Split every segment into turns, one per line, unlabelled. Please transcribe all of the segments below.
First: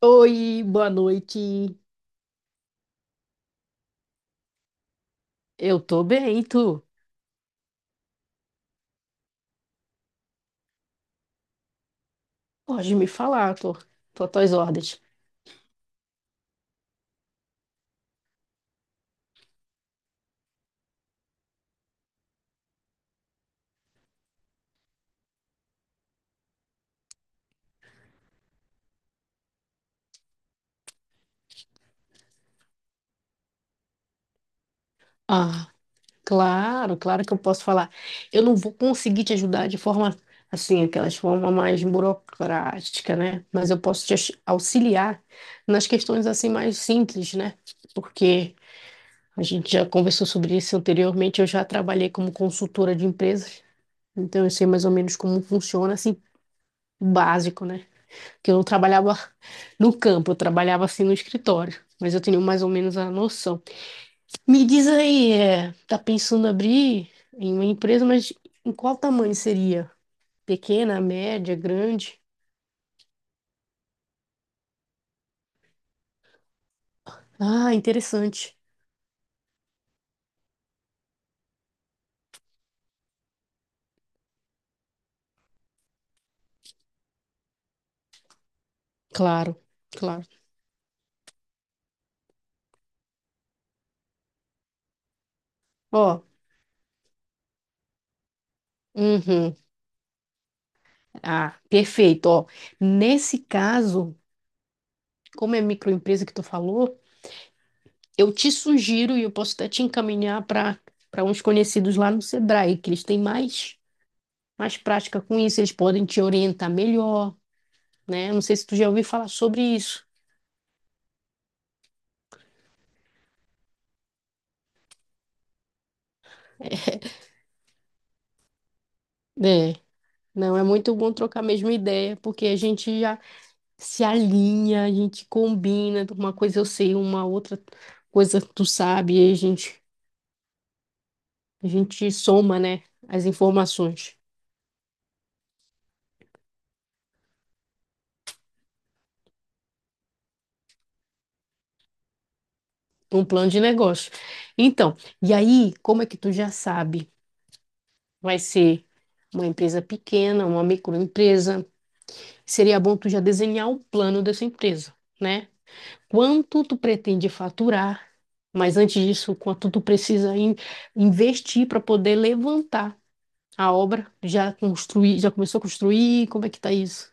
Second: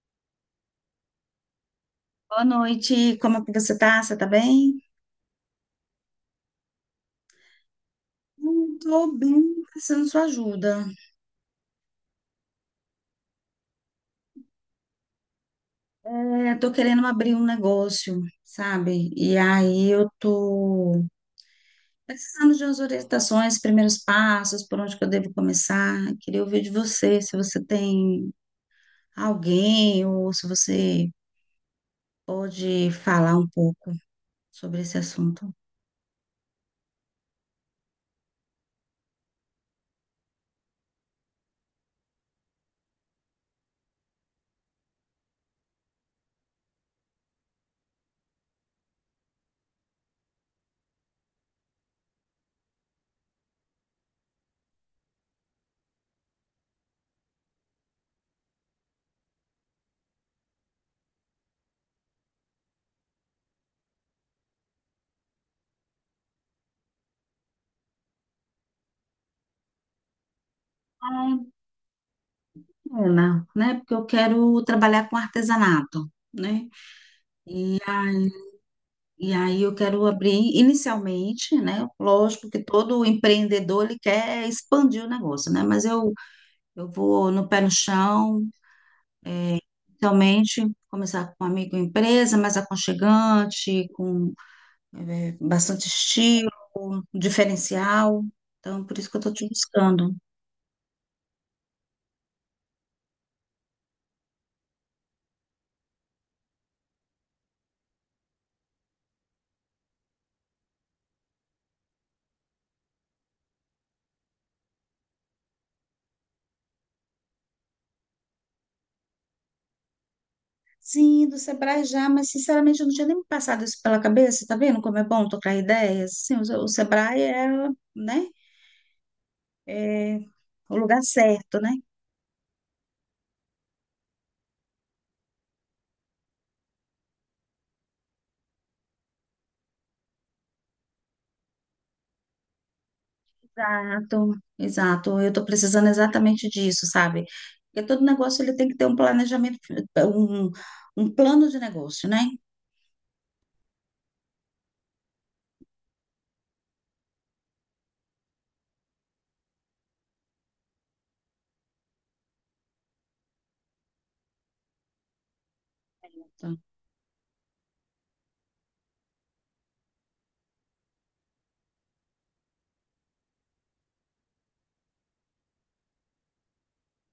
Oi, boa noite.
Boa noite, como é que você tá? Você tá bem?
Eu tô bem, tu?
Tô bem, precisando de sua ajuda.
Pode me falar, tô às tuas ordens.
É, tô querendo abrir um negócio, sabe? E aí eu tô precisando de umas orientações, primeiros passos, por onde que eu devo começar. Queria ouvir de você, se você tem alguém ou se você pode falar um pouco sobre esse assunto.
Ah, claro que eu posso falar. Eu não vou conseguir te ajudar de forma assim, aquelas forma mais burocrática, né? Mas eu posso te auxiliar nas questões assim mais simples, né? Porque a gente já conversou sobre isso anteriormente, eu já trabalhei como consultora de empresas, então eu sei mais ou menos como funciona assim, o básico, né? Que eu não trabalhava no campo, eu trabalhava assim no escritório, mas eu tenho mais ou menos a noção. Me diz aí, tá pensando abrir em uma empresa, mas em qual tamanho seria? Pequena,
Ah,
média, grande?
é, né? Porque eu quero trabalhar com artesanato, né?
Ah, interessante.
E aí eu quero abrir inicialmente, né? Lógico que todo empreendedor ele quer expandir o negócio, né? Mas eu vou no pé no chão,
Claro, claro.
realmente começar com uma microempresa mais aconchegante, com bastante
Ó,
estilo, diferencial. Então, por isso que eu estou te
uhum.
buscando.
Ah, perfeito. Ó, nesse caso, como é microempresa que tu falou, eu te sugiro e eu posso até te encaminhar para uns conhecidos lá no Sebrae, que eles têm mais prática com isso, eles podem te orientar melhor, né? Não sei se tu já ouviu falar sobre isso.
Sim, do Sebrae já, mas sinceramente eu não tinha nem me passado isso pela cabeça, tá vendo como é bom trocar ideias? Sim, o Sebrae é, né?
É,
É
não, é
o
muito
lugar
bom trocar a
certo,
mesma
né?
ideia, porque a gente já se alinha, a gente combina, uma coisa eu sei, uma outra coisa tu sabe, e a gente soma, né, as informações,
Exato, exato. Eu estou precisando exatamente disso, sabe? Porque todo negócio ele tem que ter um planejamento, um, um plano de negócio, né?
um plano de negócio. Então, e aí, como é que tu já sabe? Vai ser uma empresa pequena, uma microempresa, seria bom tu já desenhar o plano dessa empresa, né?
Então,
Quanto tu pretende faturar, mas antes disso, quanto tu precisa investir para poder levantar a obra? Já construir, já começou a construir? Como é que tá isso?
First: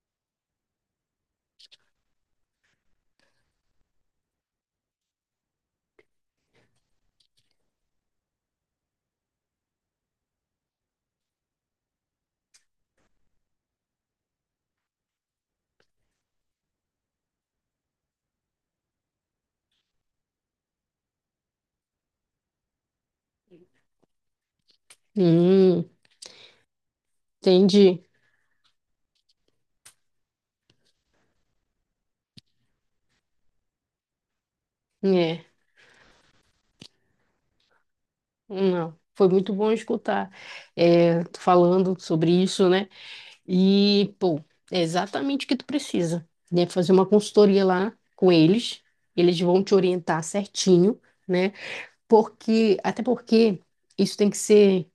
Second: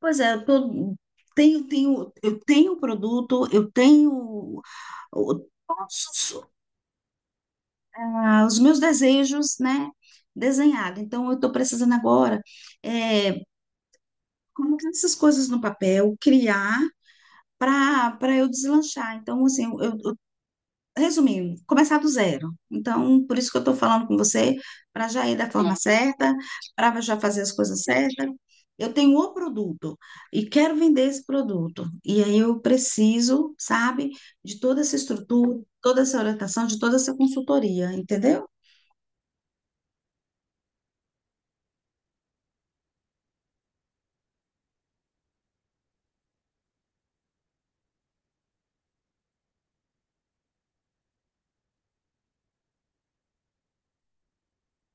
pois é, tenho, eu tenho o produto, eu tenho todos os, os meus desejos, né? Desenhado. Então, eu estou precisando agora é, colocar essas coisas no papel, criar para eu deslanchar. Então, assim, eu, resumindo, começar do zero. Então, por isso que eu estou falando com você, para já ir da forma
Hum,
certa, para já fazer as coisas
entendi.
certas. Eu tenho o produto e quero vender esse produto. E aí eu preciso, sabe, de toda essa
É,
estrutura, toda essa orientação, de toda essa consultoria, entendeu?
não. Foi muito bom escutar tu falando sobre isso, né? E, pô, é exatamente o que tu precisa, né? Fazer uma consultoria lá com eles, eles vão te orientar certinho, né? Porque, até porque isso tem que ser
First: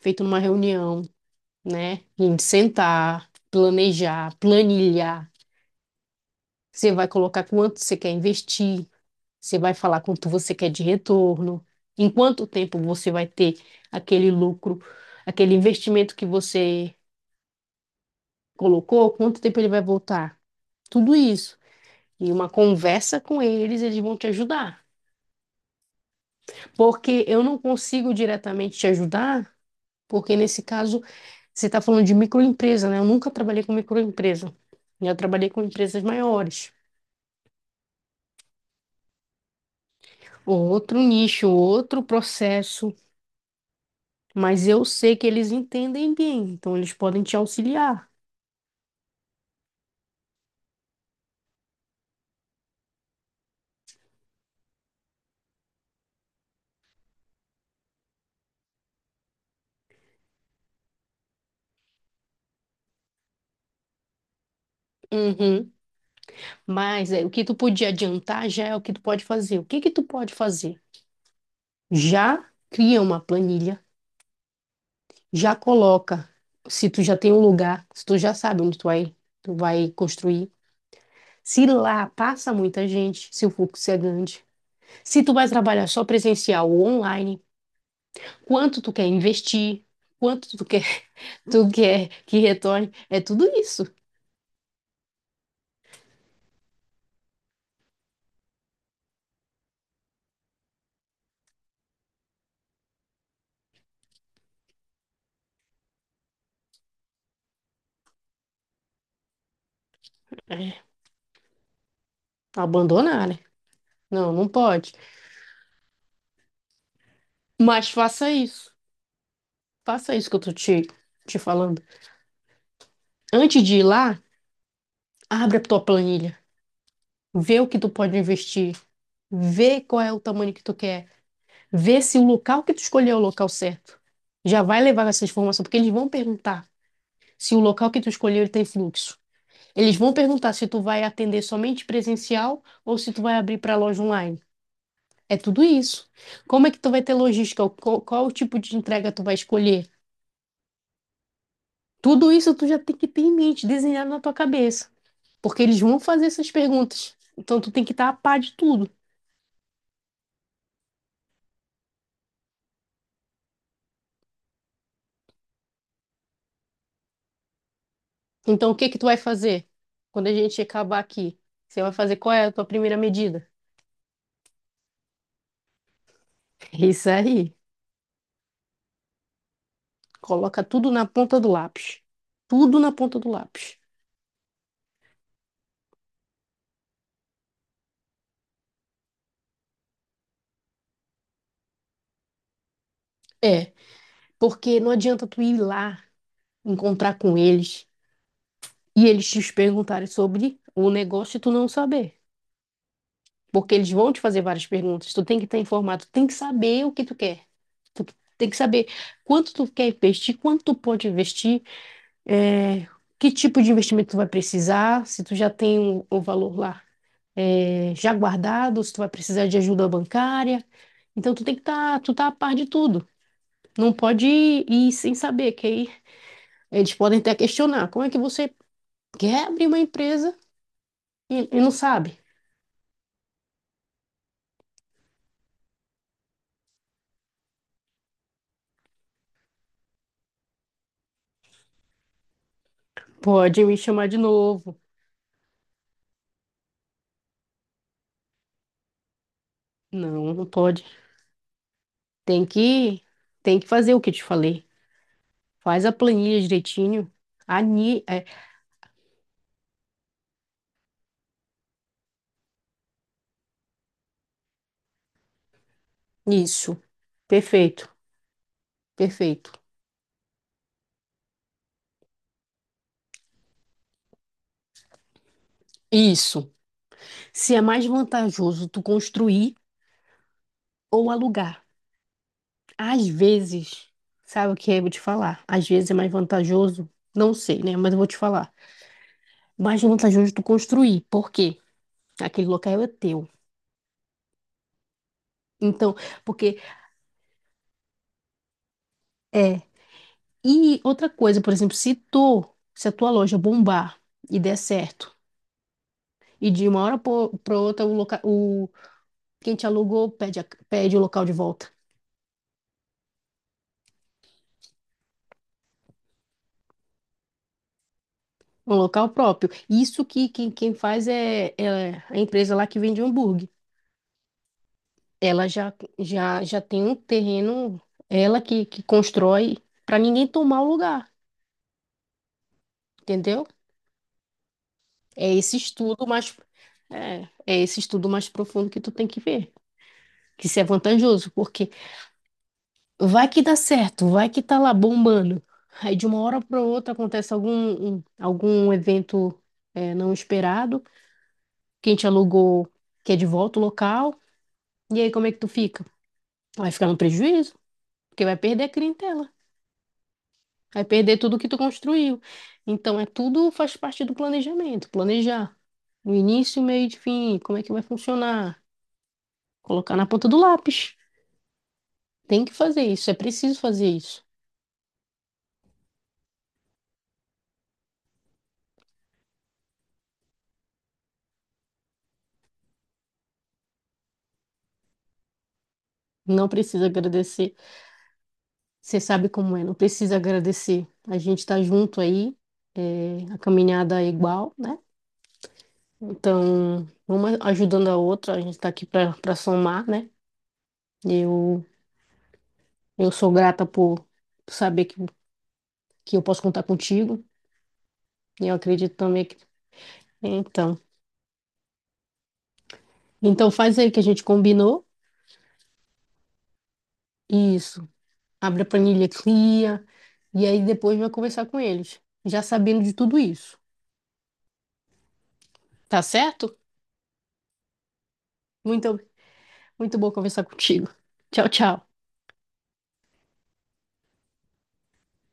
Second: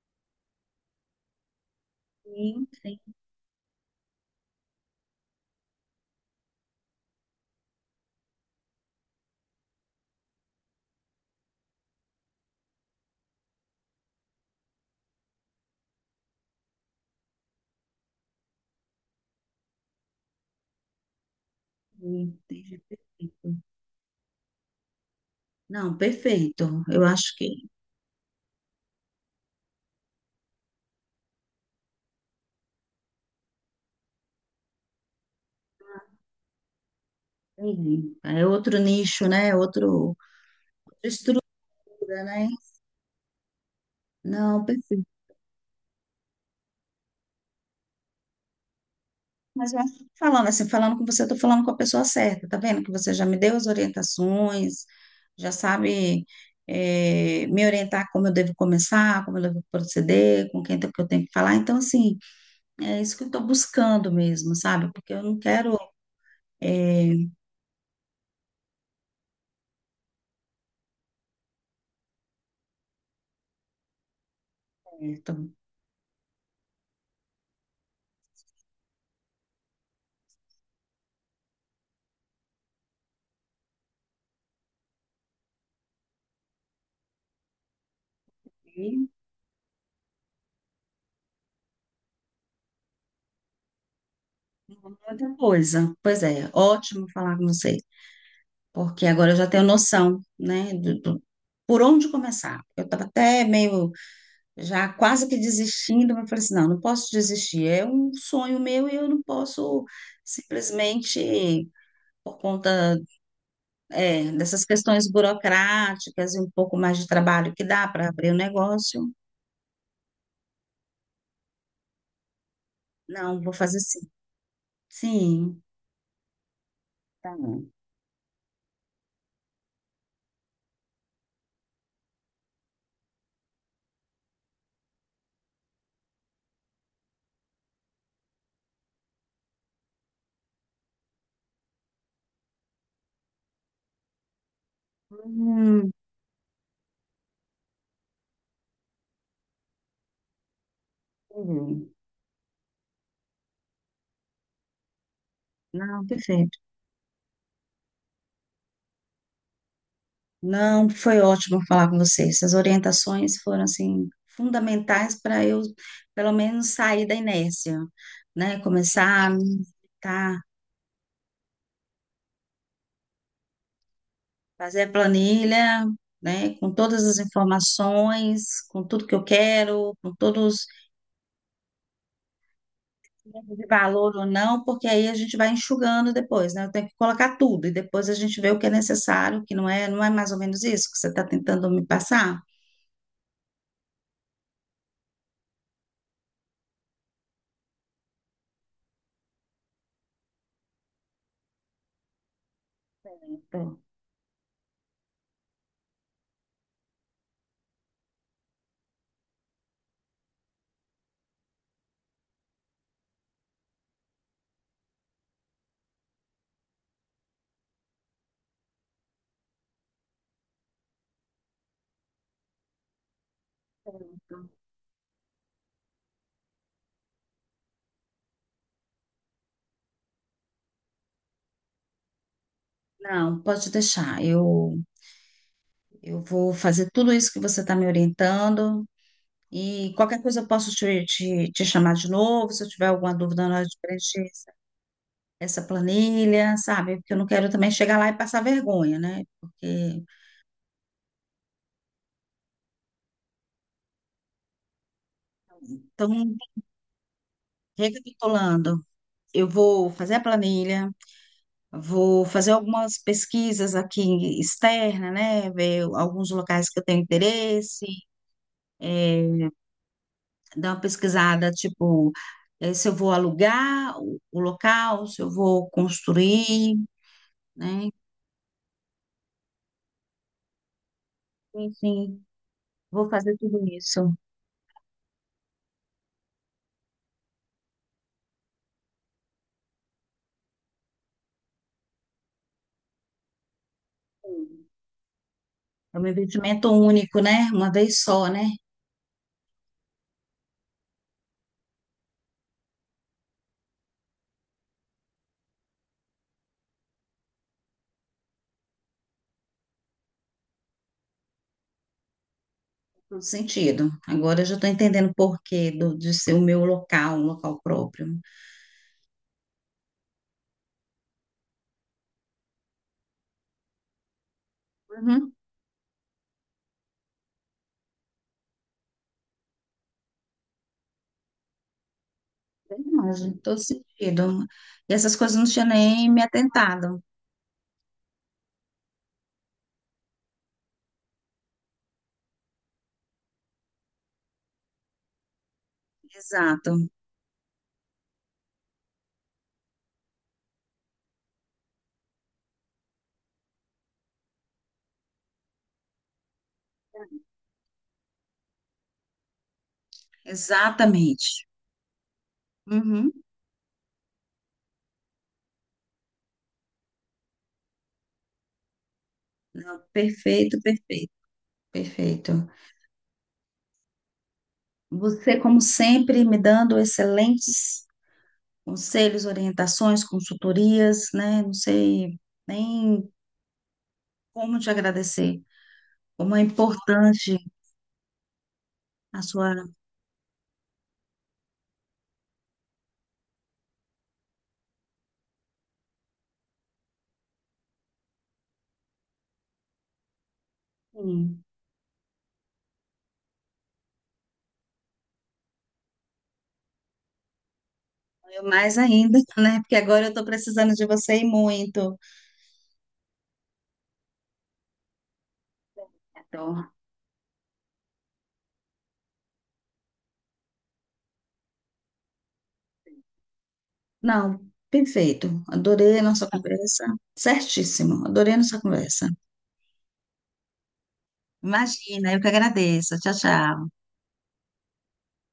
feito numa reunião, né? A gente
Sim, entendi,
sentar, planejar, planilhar. Você vai colocar quanto você quer investir, você vai falar quanto você quer de retorno, em quanto tempo você vai ter aquele lucro, aquele investimento que você colocou, quanto tempo ele vai voltar. Tudo isso. E uma
entendi,
conversa com
perfeito.
eles, eles vão te ajudar.
Não, perfeito. Eu
Porque
acho
eu
que
não consigo diretamente te ajudar. Porque nesse caso, você está falando de microempresa, né? Eu nunca trabalhei com microempresa. Eu trabalhei com empresas maiores.
entendi. É outro nicho, né? É outro,
Outro
outra
nicho,
estrutura,
outro
né?
processo.
Não,
Mas eu
perfeito.
sei que eles entendem bem, então eles podem te auxiliar.
Mas eu acho que falando assim, falando com você, eu tô falando com a pessoa certa, tá vendo? Que você já me deu as orientações, já sabe, me orientar como eu devo começar, como eu devo proceder, com quem que eu tenho que falar. Então, assim, é isso que eu estou buscando mesmo, sabe? Porque eu não
Uhum.
quero,
Mas
eh,
é, o que tu podia adiantar já é o que tu pode fazer. O que que tu pode fazer? Já cria uma planilha,
então,
já coloca. Se tu já tem um lugar, se tu já sabe onde tu vai construir. Se lá passa muita gente, se o fluxo é grande, se tu vai trabalhar só presencial ou online, quanto tu quer investir, quanto tu quer, tu quer que retorne, é tudo isso.
muita coisa. Pois é, ótimo falar com você, porque agora eu já tenho noção, né, por onde começar. Eu estava até meio já quase que desistindo, mas eu falei assim, não, não posso desistir, é um sonho meu e eu não posso
É,
simplesmente, por conta,
abandonar, né?
é,
Não, não
dessas
pode.
questões burocráticas e um pouco mais de trabalho que dá
Mas
para
faça
abrir o
isso.
negócio,
Faça isso que eu tô te falando.
não, vou
Antes de
fazer
ir
sim.
lá, abre a
Sim,
tua planilha.
tá
Vê
bom.
o que tu pode investir. Vê qual é o tamanho que tu quer. Vê se o local que tu escolheu é o local certo. Já vai levar essa informação, porque eles vão perguntar se o local que tu escolheu ele tem fluxo. Eles vão perguntar se tu vai atender somente presencial ou se tu vai abrir para loja online. É tudo
Hum,
isso. Como é que tu vai ter logística? Qual o tipo de entrega tu vai escolher?
entendi.
Tudo isso tu já tem que ter em mente, desenhado na tua cabeça, porque eles vão
Não,
fazer essas
perfeito.
perguntas. Então tu tem que estar a par de tudo.
Não, foi ótimo falar com você. Essas orientações foram, assim, fundamentais para eu, pelo menos, sair da inércia, né?
Então o que que tu vai
Começar a me
fazer quando a
tá
gente acabar aqui? Você vai fazer qual é a tua primeira medida?
fazer a planilha, né, com
É
todas
isso
as
aí.
informações, com tudo que eu quero, com
Coloca
todos
tudo na ponta do lápis. Tudo na ponta do
os de
lápis.
valor ou não, porque aí a gente vai enxugando depois, né? Eu tenho que colocar tudo e depois a gente vê o que é necessário, o que não é, não é mais ou menos isso que você está tentando me passar?
É, porque não adianta tu ir lá encontrar com eles e eles te perguntarem sobre o negócio e tu não saber. Porque
Então,
eles vão te fazer várias perguntas, tu tem que estar informado, tu tem que saber o que tu quer. Tu tem que saber quanto tu quer investir, quanto tu pode investir, é, que tipo de investimento tu vai precisar, se tu já tem o valor lá já guardado, se tu vai precisar de ajuda bancária. Então tu tem que estar, tu tá a par de tudo. Não pode ir sem saber, que aí eles podem até questionar. Como é que você quer abrir uma empresa e não sabe.
não, pode deixar. Eu vou fazer tudo isso que você está me orientando e qualquer coisa eu posso te, te chamar de novo, se eu tiver alguma dúvida na
Pode
hora
me
de
chamar de
preencher.
novo.
Essa planilha, sabe? Porque eu não quero também chegar lá e passar vergonha, né? Porque,
Não, não pode. Tem que, tem que fazer o que eu te falei. Faz a
então,
planilha direitinho. Ani, é,
recapitulando, eu vou fazer a planilha, vou fazer algumas pesquisas aqui externa, né? Ver alguns locais que
isso.
eu tenho interesse,
Perfeito,
é,
perfeito.
dar uma pesquisada, tipo, se eu vou alugar o local, se eu vou
Isso.
construir,
Se é mais
né?
vantajoso tu construir ou alugar.
Enfim,
Às
vou fazer tudo
vezes,
isso.
sabe o que eu vou te falar? Às vezes é mais vantajoso, não sei, né? Mas eu vou te falar. Mais vantajoso tu construir. Por quê? Aquele local é teu. Então,
É um
porque
investimento único, né? Uma vez só, né?
é, e outra coisa, por exemplo, se a tua loja bombar e der certo, e de uma hora para outra o quem te alugou pede o local de volta,
Todo sentido. Agora eu já estou entendendo o porquê do, de ser o meu local, um local próprio.
um local próprio. Isso que quem faz é a empresa lá que vende hambúrguer.
Uhum,
Ela já tem um terreno, ela que constrói para ninguém tomar o lugar,
bem imagem,
entendeu?
todo sentido. E essas
É
coisas eu não
esse
tinha nem me atentado.
é esse estudo mais profundo que tu tem que ver, que isso é vantajoso, porque vai que dá certo, vai que tá lá bombando. Aí de uma hora para
Exato,
outra acontece algum evento não esperado, quem te alugou quer de volta o local, e aí como é que tu fica? Vai ficar no prejuízo, porque vai perder a clientela, vai perder tudo
exatamente.
que tu construiu. Então é
Uhum.
tudo faz parte do planejamento, planejar o início, o meio e o fim, como é que vai funcionar,
Não,
colocar na ponta do
perfeito,
lápis.
perfeito, perfeito.
Tem que fazer isso, é preciso fazer isso.
Você, como sempre, me dando excelentes conselhos, orientações, consultorias, né? Não sei nem como te agradecer. Como é
Não precisa
importante
agradecer. Você
a
sabe
sua.
como é, não precisa agradecer. A gente está junto aí, é, a caminhada é igual, né? Então, uma ajudando a outra, a gente está aqui para somar, né?
Sim.
Eu, eu sou grata por saber que eu posso contar contigo,
Eu
e eu
mais
acredito
ainda,
também que.
né? Porque agora eu estou precisando
Então,
de você e muito.
então faz aí o que a gente combinou,
Então,
isso. Abre a planilha, cria, e aí depois vai conversar com eles, já sabendo de tudo isso,
não, perfeito. Adorei
tá
a nossa
certo?
conversa. Certíssimo, adorei a nossa
Muito,
conversa.
muito bom conversar contigo. Tchau, tchau.
Imagina, eu que agradeço. Tchau, tchau.